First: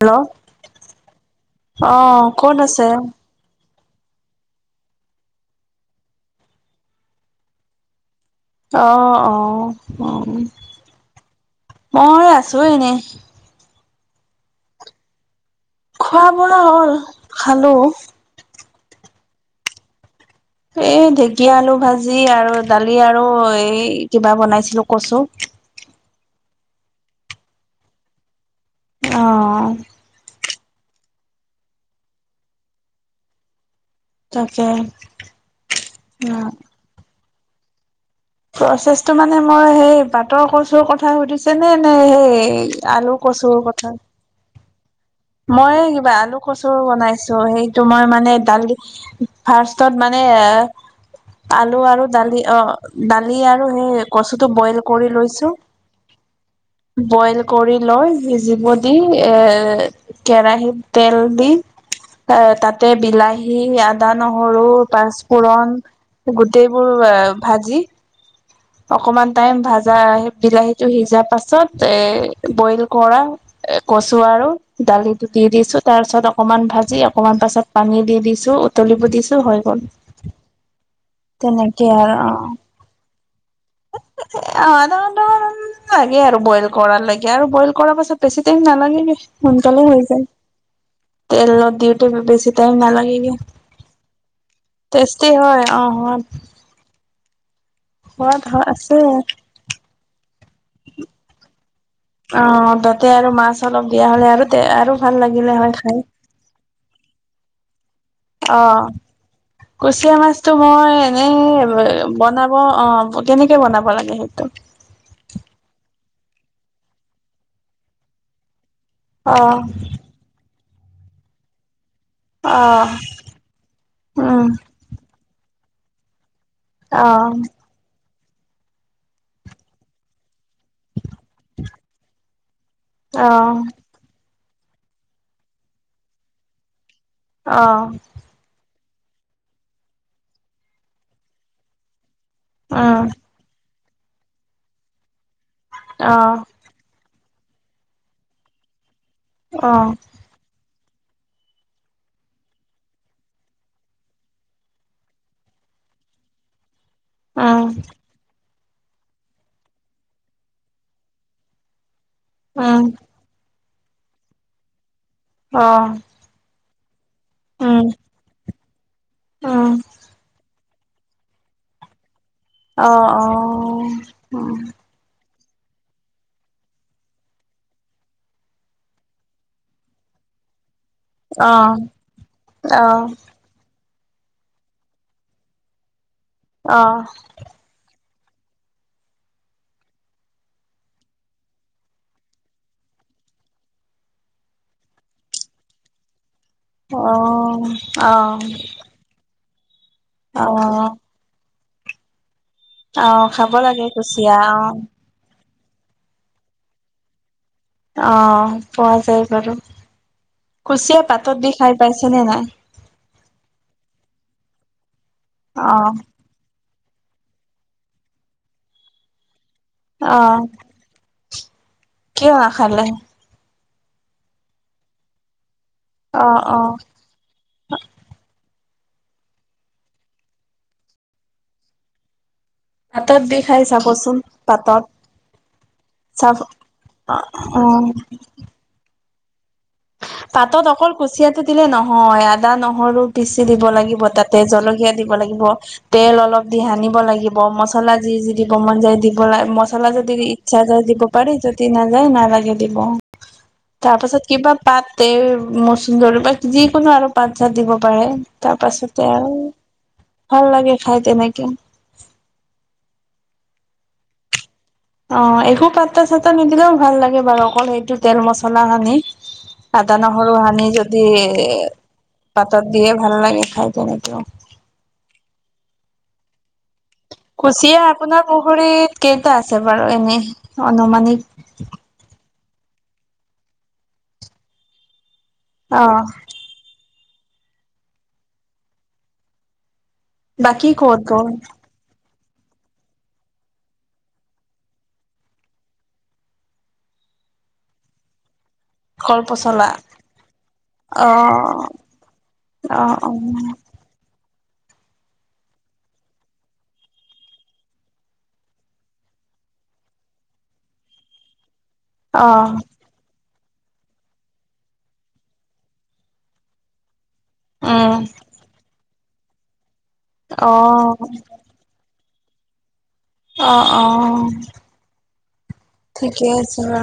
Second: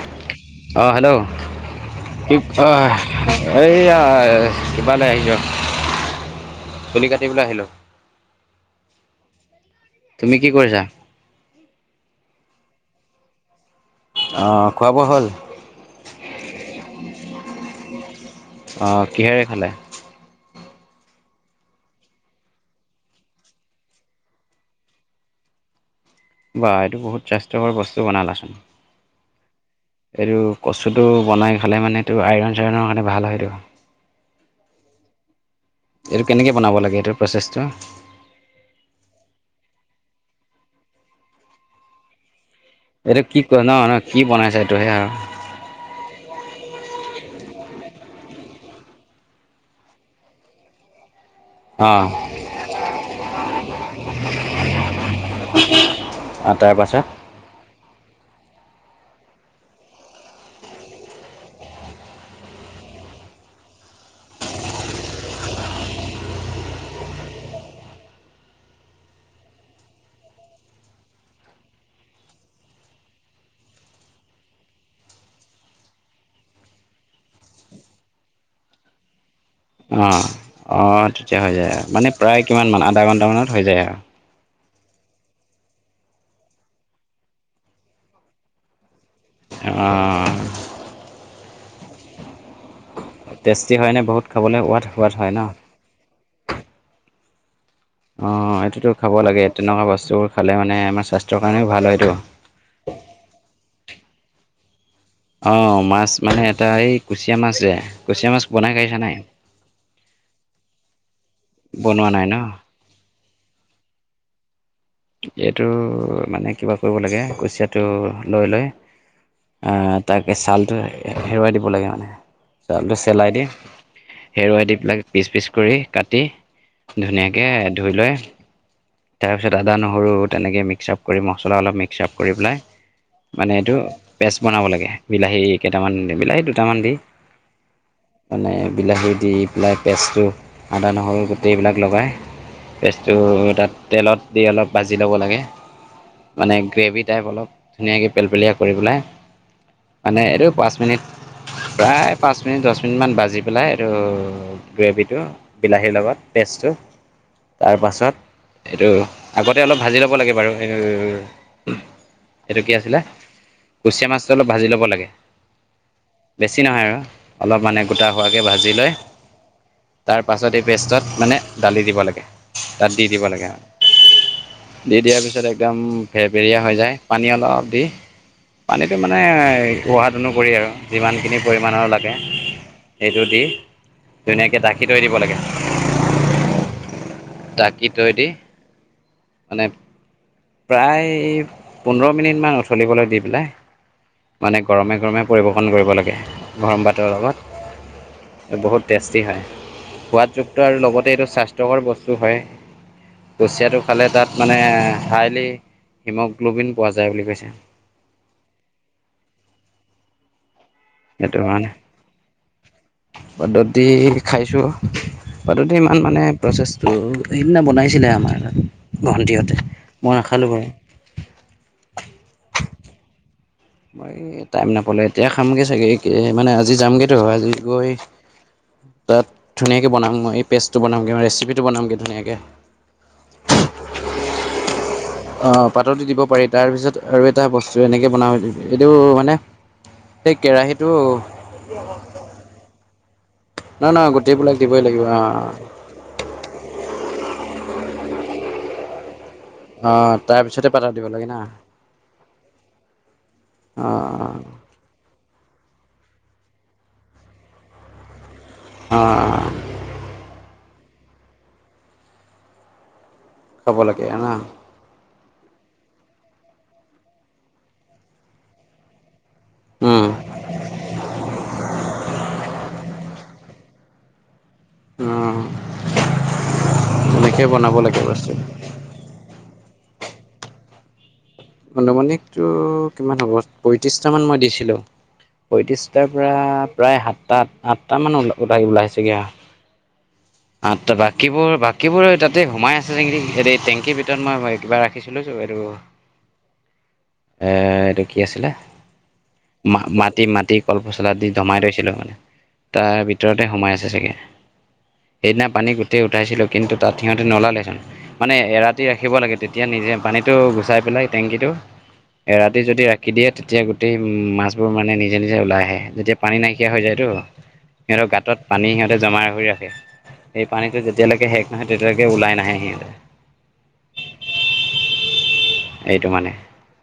Hello. অ hello অ। অ ক'ত আছে এইয়া কিবা লৈ আহিলোঁ চুলি কাটিবলৈ আহিলোঁ। অ', অ', তুমি অ' কি কৰিছা মই আছোঁ এনে। অ', খোৱা বোৱা হ'ল? খোৱা বোৱা হ'ল খালোঁ। অ' কিহেৰে খালে? এই ঢেকীয়া আলু ভাজি আৰু দালি আৰু এই কিবা বনাইছিলো কচু। বা এইটো বহুত স্বাস্থ্যকৰ বস্তু বনালা। অ'। এইটো কচুটো বনাই খালে মানে এইটো আইৰণ চাইৰনৰ কাৰণে ভাল হয় এইটো। তাকে এইটো অ কেনেকে বনাব লাগে এইটো প্ৰচেছটো প্ৰচেছটো মানে মোৰ সেই বাটৰ কচুৰ কথা সুধিছে নে, নে সেই আলু, এইটো কি ক কচুৰ ন ন কথা কি বনাইছা এইটোহে আৰু মই এই কিবা আলু, কচুৰ বনাইছোঁ সেই তোমাৰ মানে দালি ফাৰ্ষ্টত মানে আলু অঁ আৰু দালি অ, দালি আৰু সেই কচুটো বইল কৰি লৈছো আঠটাই পাইচে বইল কৰি লয় সিজিব দি এ কেৰাহিত তেল দি এ তাতে বিলাহী, আদা, নহৰু, পাঁচপোৰণ গোটেইবোৰ ভাজি অকমান টাইম ভাজা বিলাহী টো সিজা পাছত এ বইল কৰা এ কচু আৰু দালিটো দি দিছো তাৰ পাছত অকমান ভাজি অকমান পাছত পানী দি দিছোঁ, উতলিব দিছো হয় অ অ তেতিয়া হৈ যায় আৰু মানে প্ৰায় কিমান মান আধা ঘণ্টামানত হৈ যায় আও এ আধা ঘণ্টামান লাগে আৰু বইল কৰাৰ লৈকে আৰু বইল কৰা পাছত বেছি টাইম নালাগে সোনকালে হৈ যায় অঁ তেলত দিওঁ তে বেছি টাইম নালাগে দিয়া। টেষ্টি হয়নে বহুত খাবলৈ সোৱাদ সোৱাদ তেষ্টি ন হয় অ হয় অ হয় এইটোতো আছে খাব লাগে তেনেকুৱা বস্তু খালে মানে আমাৰ স্বাস্থ্যৰ কাৰণেও ভাল হয়টো অ তাতে আৰু মাছ অলপ দিয়া হ'লে আৰু তে আৰু ভাল লাগিলে হয় অ', খাই মাছ মানে এটা এই কুচিয়া মাছ যে কুচিয়া মাছ অ বনাই খাইছা নাই কুচিয়া মাছটো মই এনেই বনোৱা নাই ন? বনাব অ ব কেনেকে বনাব লাগে সেইটো? এইটো মানে কিবা কৰিব লাগে কুচিয়াটো লৈ লৈ অ' তাকেছালটো এৰুৱাই দিব লাগে মানে, অ ছালটো চেলাই দি উম এৰুৱাই দি পেলাক পিচ পিচ কৰি কাটি অ ধুনীয়াকে ধুই লৈ তাৰপিছত আদা, নহৰু তেনেকে মিক্সআপ কৰি মছলা অলপ মিক্সআপ কৰি পেলাই অ মানে এইটো পেষ্ট বনাব লাগে বিলাহী কেইটামান দি পেলাই এ দুটামান দি অ মানে বিলাহী দি পেলাই পেষ্টটো আদা, নহৰু গোটেইবিলাক লগায় উম পেষ্টটো তাত তেলত দি অলপ ভাজি ল'ব লাগে অ মানে গ্ৰেভিত টাইপ অলপ ধুনীয়াকে পেলপেলীয়া কৰি পেলাই অ মানে এইটো পাঁচ মিনিট প্ৰায় পাঁচ মিনিট, দহ মিনিটমান বাজি পেলাই এইটো গ্ৰেভিটো বিলাহীৰ লগত পেষ্টটো উম তাৰপাছত এইটো আগতে অলপ ভাজি ল'ব লাগে বাৰু এ এইটো কি উম আছিলে কুচিয়া মাছটো অলপ ভাজি ল'ব লাগে। অ বেছি নহয় আৰু অলপ মানে উম গোটা হোৱাকে ভাজি লয়। উম তাৰ পাছত এ পেষ্টত মানে দালি দিব লাগে তাত দি দিব লাগে আও উ উম দি দিয়াৰ পিছত একদম ফেৰফেইয়া হৈ যায় পানী অলপ দি পানীটো মানে সোৱাদ অনুসৰি আৰু। যিমানখিনি অ পৰিমাণৰ লাগে অ সেইটো দি ধুনীয়াকে ঢাকি থৈ দিব লাগে। অ। ধাকি থৈ দি মানে প্ৰায় পোন্ধৰ মিনিট মান উতলিবলৈ দি পেলাই। মানে গৰমে গৰমে পৰিৱেশন কৰিব লাগে, গৰম অ ভাতৰ অ লগত বহুত টেষ্টি হয়, অ সোৱাদযুক্ত আৰু লগতে এইটো স্বাস্থ্যকৰ বস্তু হয়। অ খাব কুচিয়াটো লাগে খালে কুচিয়া তাত মানে অ হাইলি হিমোগ্ল'বিন পোৱা যায় বুলি কৈছে। অ পোৱা যায় বাৰু, কুচিয়া পাতত দি খায় পাইছেনে নাই? পাতত দি খাইছোঁ পাতত অ দি ইমান মানে প্ৰচেছটো, সেইদিনা বনাইছিলে আমাৰ ভণ্টিহঁতে অ মই খালোঁ বাৰু। কিয় আশা লৈ আহিম। মই এই টাইম নাপালো এতিয়া খামগে চাগে, অ মানে অ আজি যামগে ত আজি গৈ তাত ধুনীয়াকে বনাম মই এই পেষ্টটো বনামগে মই ৰেচিপিটো বনামগে ধুনীয়াকে। পাতত দি খায় চাবচোন, পাতত। অ পাতৰ দি দিব চাব পাৰি, তাৰ পিছত অ আৰু এটা বস্তু অ এনেকে বনাব এইটো মানে। এই পাতত কেৰাহীটো অকল কুচিয়াটো দিলে নহয় আদা নহৰু পিচি দিব নহয় লাগিব নহয় তাতে গোটেইবিলাক দিবই জলকীয়া দিব লাগিব। অ' তেল অলপ দি সানিব লাগিব মচলা যি যি দিব মন যায় দিব লা মচলা যদি অ', ইচ্ছা তাৰপিছতে যায় পাতা দিব লাগে পাৰি না যদি নাযায় নালাগে দিব। তাৰ পাছত অ', কিবা পাতে মচুন্দৰ বা যিকোনো আৰু পাত চাত দিব পাৰে। তাৰ পাছতে আৰু অ', ভাল লাগে খাই তেনেকে। খাব লাগে আ। অ, একো পাতা চাতে নিদিলেও ভাল লাগে বাৰু, অকল সেইটো তেল মছলা সানি। আদা, উম, নহৰু সানি যদি পাতত দিয়ে ভাল লাগে খাই তেনেকেও। উম। তেনেকে বনাব কুচিয়া লাগে আপোনাৰ বস্তু পুখুৰীত কেইটা আছে বাৰু এনে অনুমানিক? আনুমানিকতো কিমান হ'ব, পয়ত্ৰিশটা মান মই দিছিলো। অ পঁয়ত্ৰিশটাৰ পৰা প্ৰায় সাতটা আঠটা মান ওলাই ওলাইছেগে আ। বাকী আঠটা ক'ত গ'ল বাকীবোৰ বা কিবোৰ তাতেই সোমাই আছে নেকি। টেংকীৰ ভিতৰত মই কিবা ৰাখিছিলোঁ। এইটো কি আছিলে? কল পচলা মা-মাটি মাটি অ কলপচলা দি জমাই থৈছিলো অ তাৰ ভিতৰতে সোমাই আছে। ছেগে সেইদিনা পানী গোটেই উঠাইছিলো কিন্তু তাত সিহঁতে নলালে চোন। মানে এৰাতি ৰাখিব লাগে তেতিয়া নিজে পানীটো গুচাই পেলাই। টেংকিটো অ অ এৰাতি যদি ৰা কি দিয়ে তেতিয়া গোটেই মাছবোৰ মানে নিজে নিজে ওলাই আহে, তেতিয়া পানী নাইকিয়া হৈ যায়তো। উম সিহঁতৰ গাঁতত পানী সিহঁতে জমা কৰি ৰাখে, সেই অ পানীটো যেতিয়ালৈকে শেষ নাহয় তেতিয়ালেকে ওলাই নাহে সিহঁতে। অ অ এইটো মানে ঠিকেই আছে অ।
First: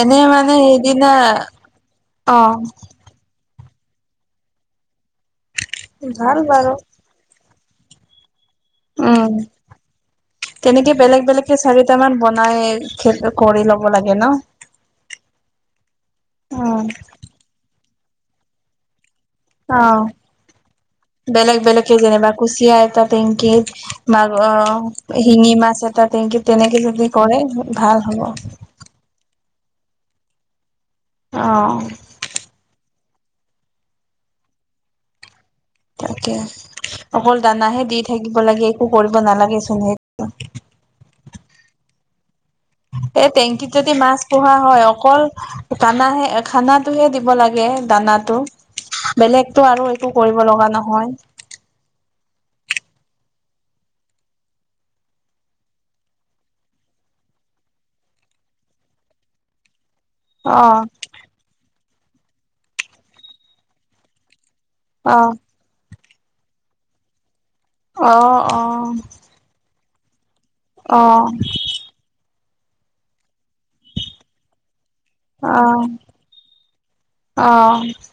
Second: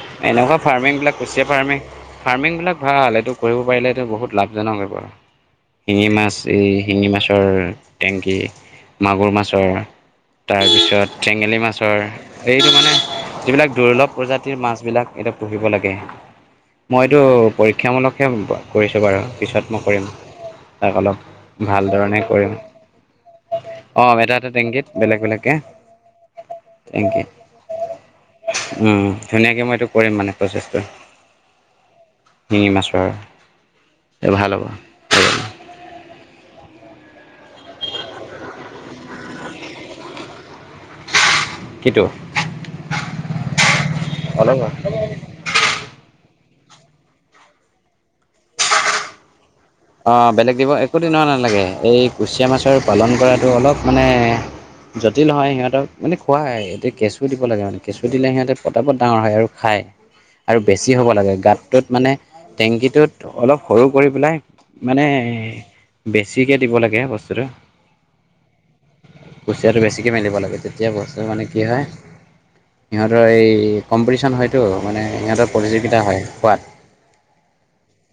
এনে মানে এনেকুৱা সেইদিনা ফাৰ্মিংবিলাক কুচিয়া ফাৰ্মিং অ ফাৰ্মিংবিলাক ভাল এইটো কৰিব পাৰিলেটো বহুত লাভজনক হৈ পৰে, শিঙি মাছ ভাল এই বাৰু শিঙি মাছৰ টেংকী মাগুৰ উম মাছৰ, তেনেকে তাৰপিছত বেলেগ বেলেগকে চেঙেলী মাছৰ চাৰিটামান বনাই এইটো মানে, খে কৰি যিবিলাক ল'ব দুৰ্লভ লাগে ন প্ৰজাতিৰ মাছবিলাক এইটো পঢ়িব লাগে উম মইতো পৰীক্ষামূলকহে কৰিছোঁ বাৰু পিছত মই অ কৰিম তাক অলপ বেলেগ ভাল বেলেগে ধৰণে যেনিবা কৰিম কুচিয়া এটা টেংকি মা এটা অ এটা টেংকিত বেলেগ শিঙি বেলেগকে মাছ এট টা টেংকিত তেনেকে যদি টেংকি কৰে ভাল হ'ব উম সেনেকে মই এইটো কৰিম মানে প্ৰচেছটো অঁ শিঙি মাছৰ ভাল হ'ব তাকে অকল দানাহে দি থাকিব লাগে একো কৰিব নালাগে চোন সে কোৱা কিতো এ টেংকীত যদি মাছ পোহা হয় অকল দানাহে খানাটোহে দিব লাগে দানাটো বেলেগত আৰু একো অ' কৰিব বেলেগ লগা দিব একো নহয় দিনৰ নালাগে এই কুচিয়া মাছৰ পালন কৰাটো, অলপ মানে জটিল হয় সিহঁতক মানে খোৱা হয় এতিয়া কেঁচু দিব লাগে মানে কেঁচু দিলে সিহঁতে পতাপত ডাঙৰ হয় আৰু খায় আৰু অ বেছি হ'ব লাগে গাতটোত মানে টেংকিটোত অলপ সৰু কৰি পেলাই মানে অ বেছিকে দিব লাগে বস্তুটো অ অ কুচিয়াটো বেছিকে মেলিব লাগে তেতিয়া অ বস্তু মানে কি হয়, সিহঁতৰ এই কম্পিটিচন হয়তো মানে সিহঁতৰ প্ৰতিযোগিতা হয় খোৱাত অ অ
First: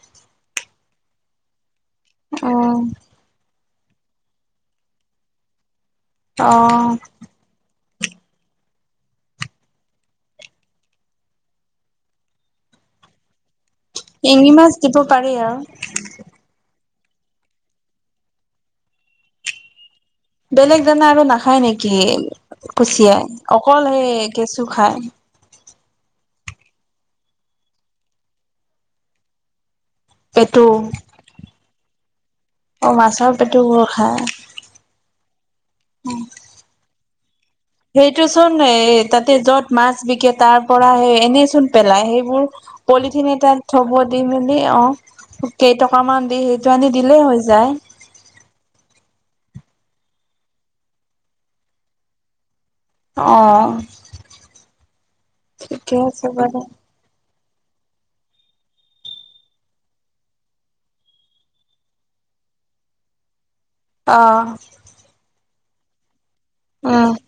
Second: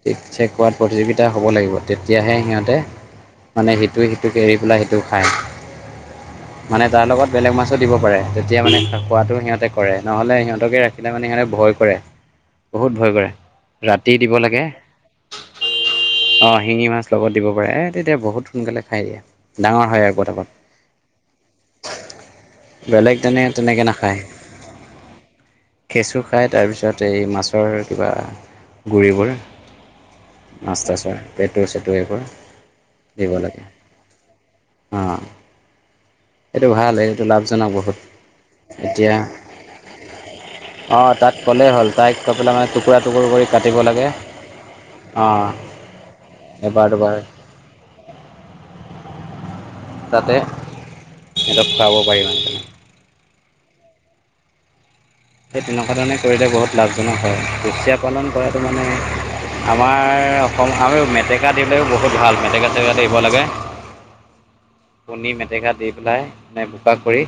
ঠিক চেক কৰাত প্ৰতিযোগিতা হ'ব লাগিব তেতিয়াহে সিহঁতে উম মানে সিটোৱে সিটোক এৰি পেলাই, সিটো খায়। অ মানে তাৰ লগত বেলেগ মাছো দিব পাৰে তেতিয়া মানে খোৱাটো সিহঁতে কৰে নহ'লে সিহঁতকে ৰাখিলে মানে সিহঁতে ভয় কৰে বহুত ভয় কৰে। ৰাতি দিব শিঙি মাছ দিব পাৰি আৰু। অ শিঙি মাছ লগত দিব পাৰে এ তেতিয়া বহুত সোনকালে খাই দিয়ে ডাঙৰ হয় আৰু ব বেলেগ দানা আৰু নাখায় নেকি বেলেগ কুচিয়াই তেনে অকল তেনেকৈ সে নাখায় কেঁচু খাই কেঁচু খাই তাৰপিছত এই মাছৰ কিবা গুৰিবোৰ পেটু মাছ তাছৰ পেটু চেটু এইবোৰ অ মাছৰ পেটবোৰ খাই অ। অ লাভজনক বহুত সেইটো চোন এহ এতিয়া তাতে য'ত মাছ বিকে তাত পৰা সে অঁ তাত ক'লেই এনেইচোন হ'ল পেলাই, তাইক কৈ সেইবোৰ পেলাই মানে টুকুৰা টুকুৰ পলিথিন কৰি এটাত কাটিব থব লাগে দি মেলি অ'। অঁ কেইটকামান দি সেইটো এবাৰ আনি দুবাৰ দিলেও হৈ যায়। যাতে সিহঁতক খোৱাব পাৰিম অ। সেই তেনেকুৱা ঠিকে ধৰণে আছে কৰিলে বাৰু বহুত লাভজনক হয় কুচীয়া পালন কৰাটো মানে আমাৰ অসম আৰু মেটেকা দিলেও বহুত ভাল মেটেকা চেটেকা দিব লাগে অহ কণী মেটেকা দি পেলাই মানে বোকা উম কৰি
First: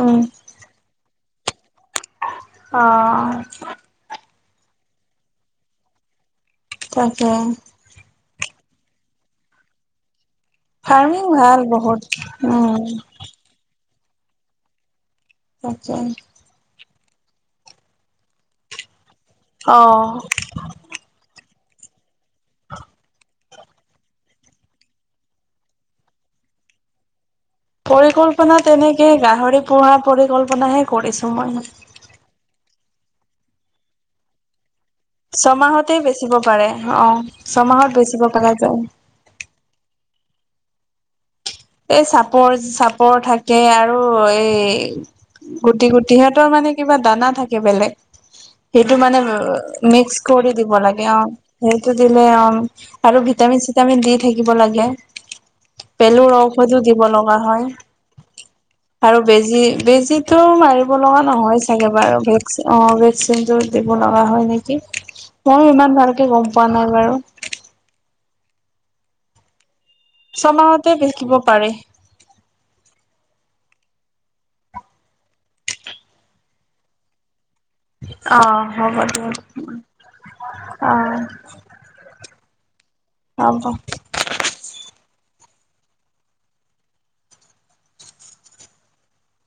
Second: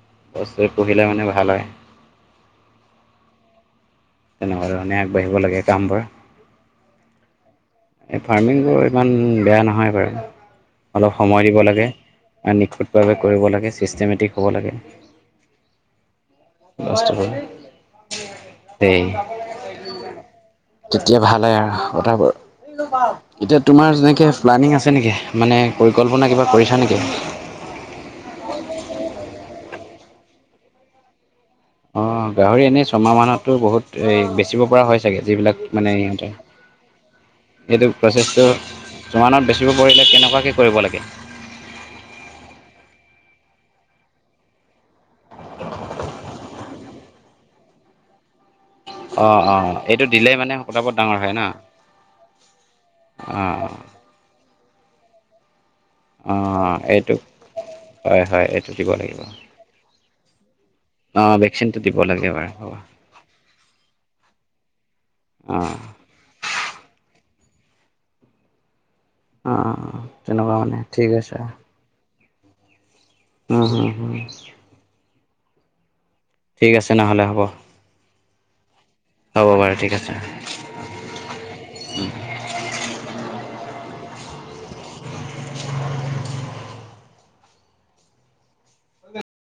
উম বস্তু পুহিলে মানে ভাল হয় অহ'। তেনেকুৱা ধৰণে আগবাঢ়িব লাগে কামবোৰ তাকে এই ফাৰ্মিংবোৰ ইমান বেয়া নহয় বাৰু। অলপ ফাৰ্মিং সময় দিব ভাল লাগে বহুত এ উম নিখুঁতভাৱে কৰিব লাগে চিষ্টেমেটিক হ'ব লাগে। [inaudible] লষ্ট হ'ল তেই। অ তেতিয়া ভাল হয় আৰু কথাবোৰ। এতিয়া তোমাৰ যেনেকে প্লানিং আছে নেকি মানে পৰিকল্পনা কিবা কৰিছা নেকি? পৰিকল্পনাত তেনেকে গাহৰি পোহা পৰিকল্পনাহে কৰিছো মই। অ', গাহৰি এনে ছমাহ মানতো বহুত এ বেছিব পৰা হৈ থাকে যিবিলাক মানে ছমাহতে বেচিব সিহঁতৰ পাৰে অ ছমাহত এইটো বেচিব প্ৰচেছটো পৰা যায়। [unintelligible] বেছিব পৰিলে কেনেকুৱাকৈ কৰিব লাগে? এই চাপৰ চাপৰ থাকে আৰু এই গুটি গুটি সিহঁতৰ মানে কিবা দানা থাকে বেলেগ। সেইটো মানে অ অ এইটো মিক্স দিলেই কৰি মানে দিব পতাপত লাগে ডাঙৰ অ' হয় ন সেইটো দিলে অ'। আৰু অ ভিটামিন চিটামিন দি থাকিব লাগে। অ পেলুৰো সেইটোও দিব এইটো লগা হয়। হয় হয় এইটো দিব আৰু লাগিব বেজি বেজিটো মাৰিব লগা অ নহয় ভেকচিনটো চাগে দিব বাৰু লাগে হ'ব অ', ভেকচিনটো দিব লগা হয় নেকি। অ ময়ো ইমান ভালকে গম পোৱা নাই বাৰু। অ', তেনেকুৱা মানে ছমাহতে ঠিক বিকিব আছে। পাৰি উম, হম, হম। ঠিক আছে নহ'লে হ'ব। অ', হ'ব। দিয়ক হ'ব বাৰু ঠিক আছে। হ'ব।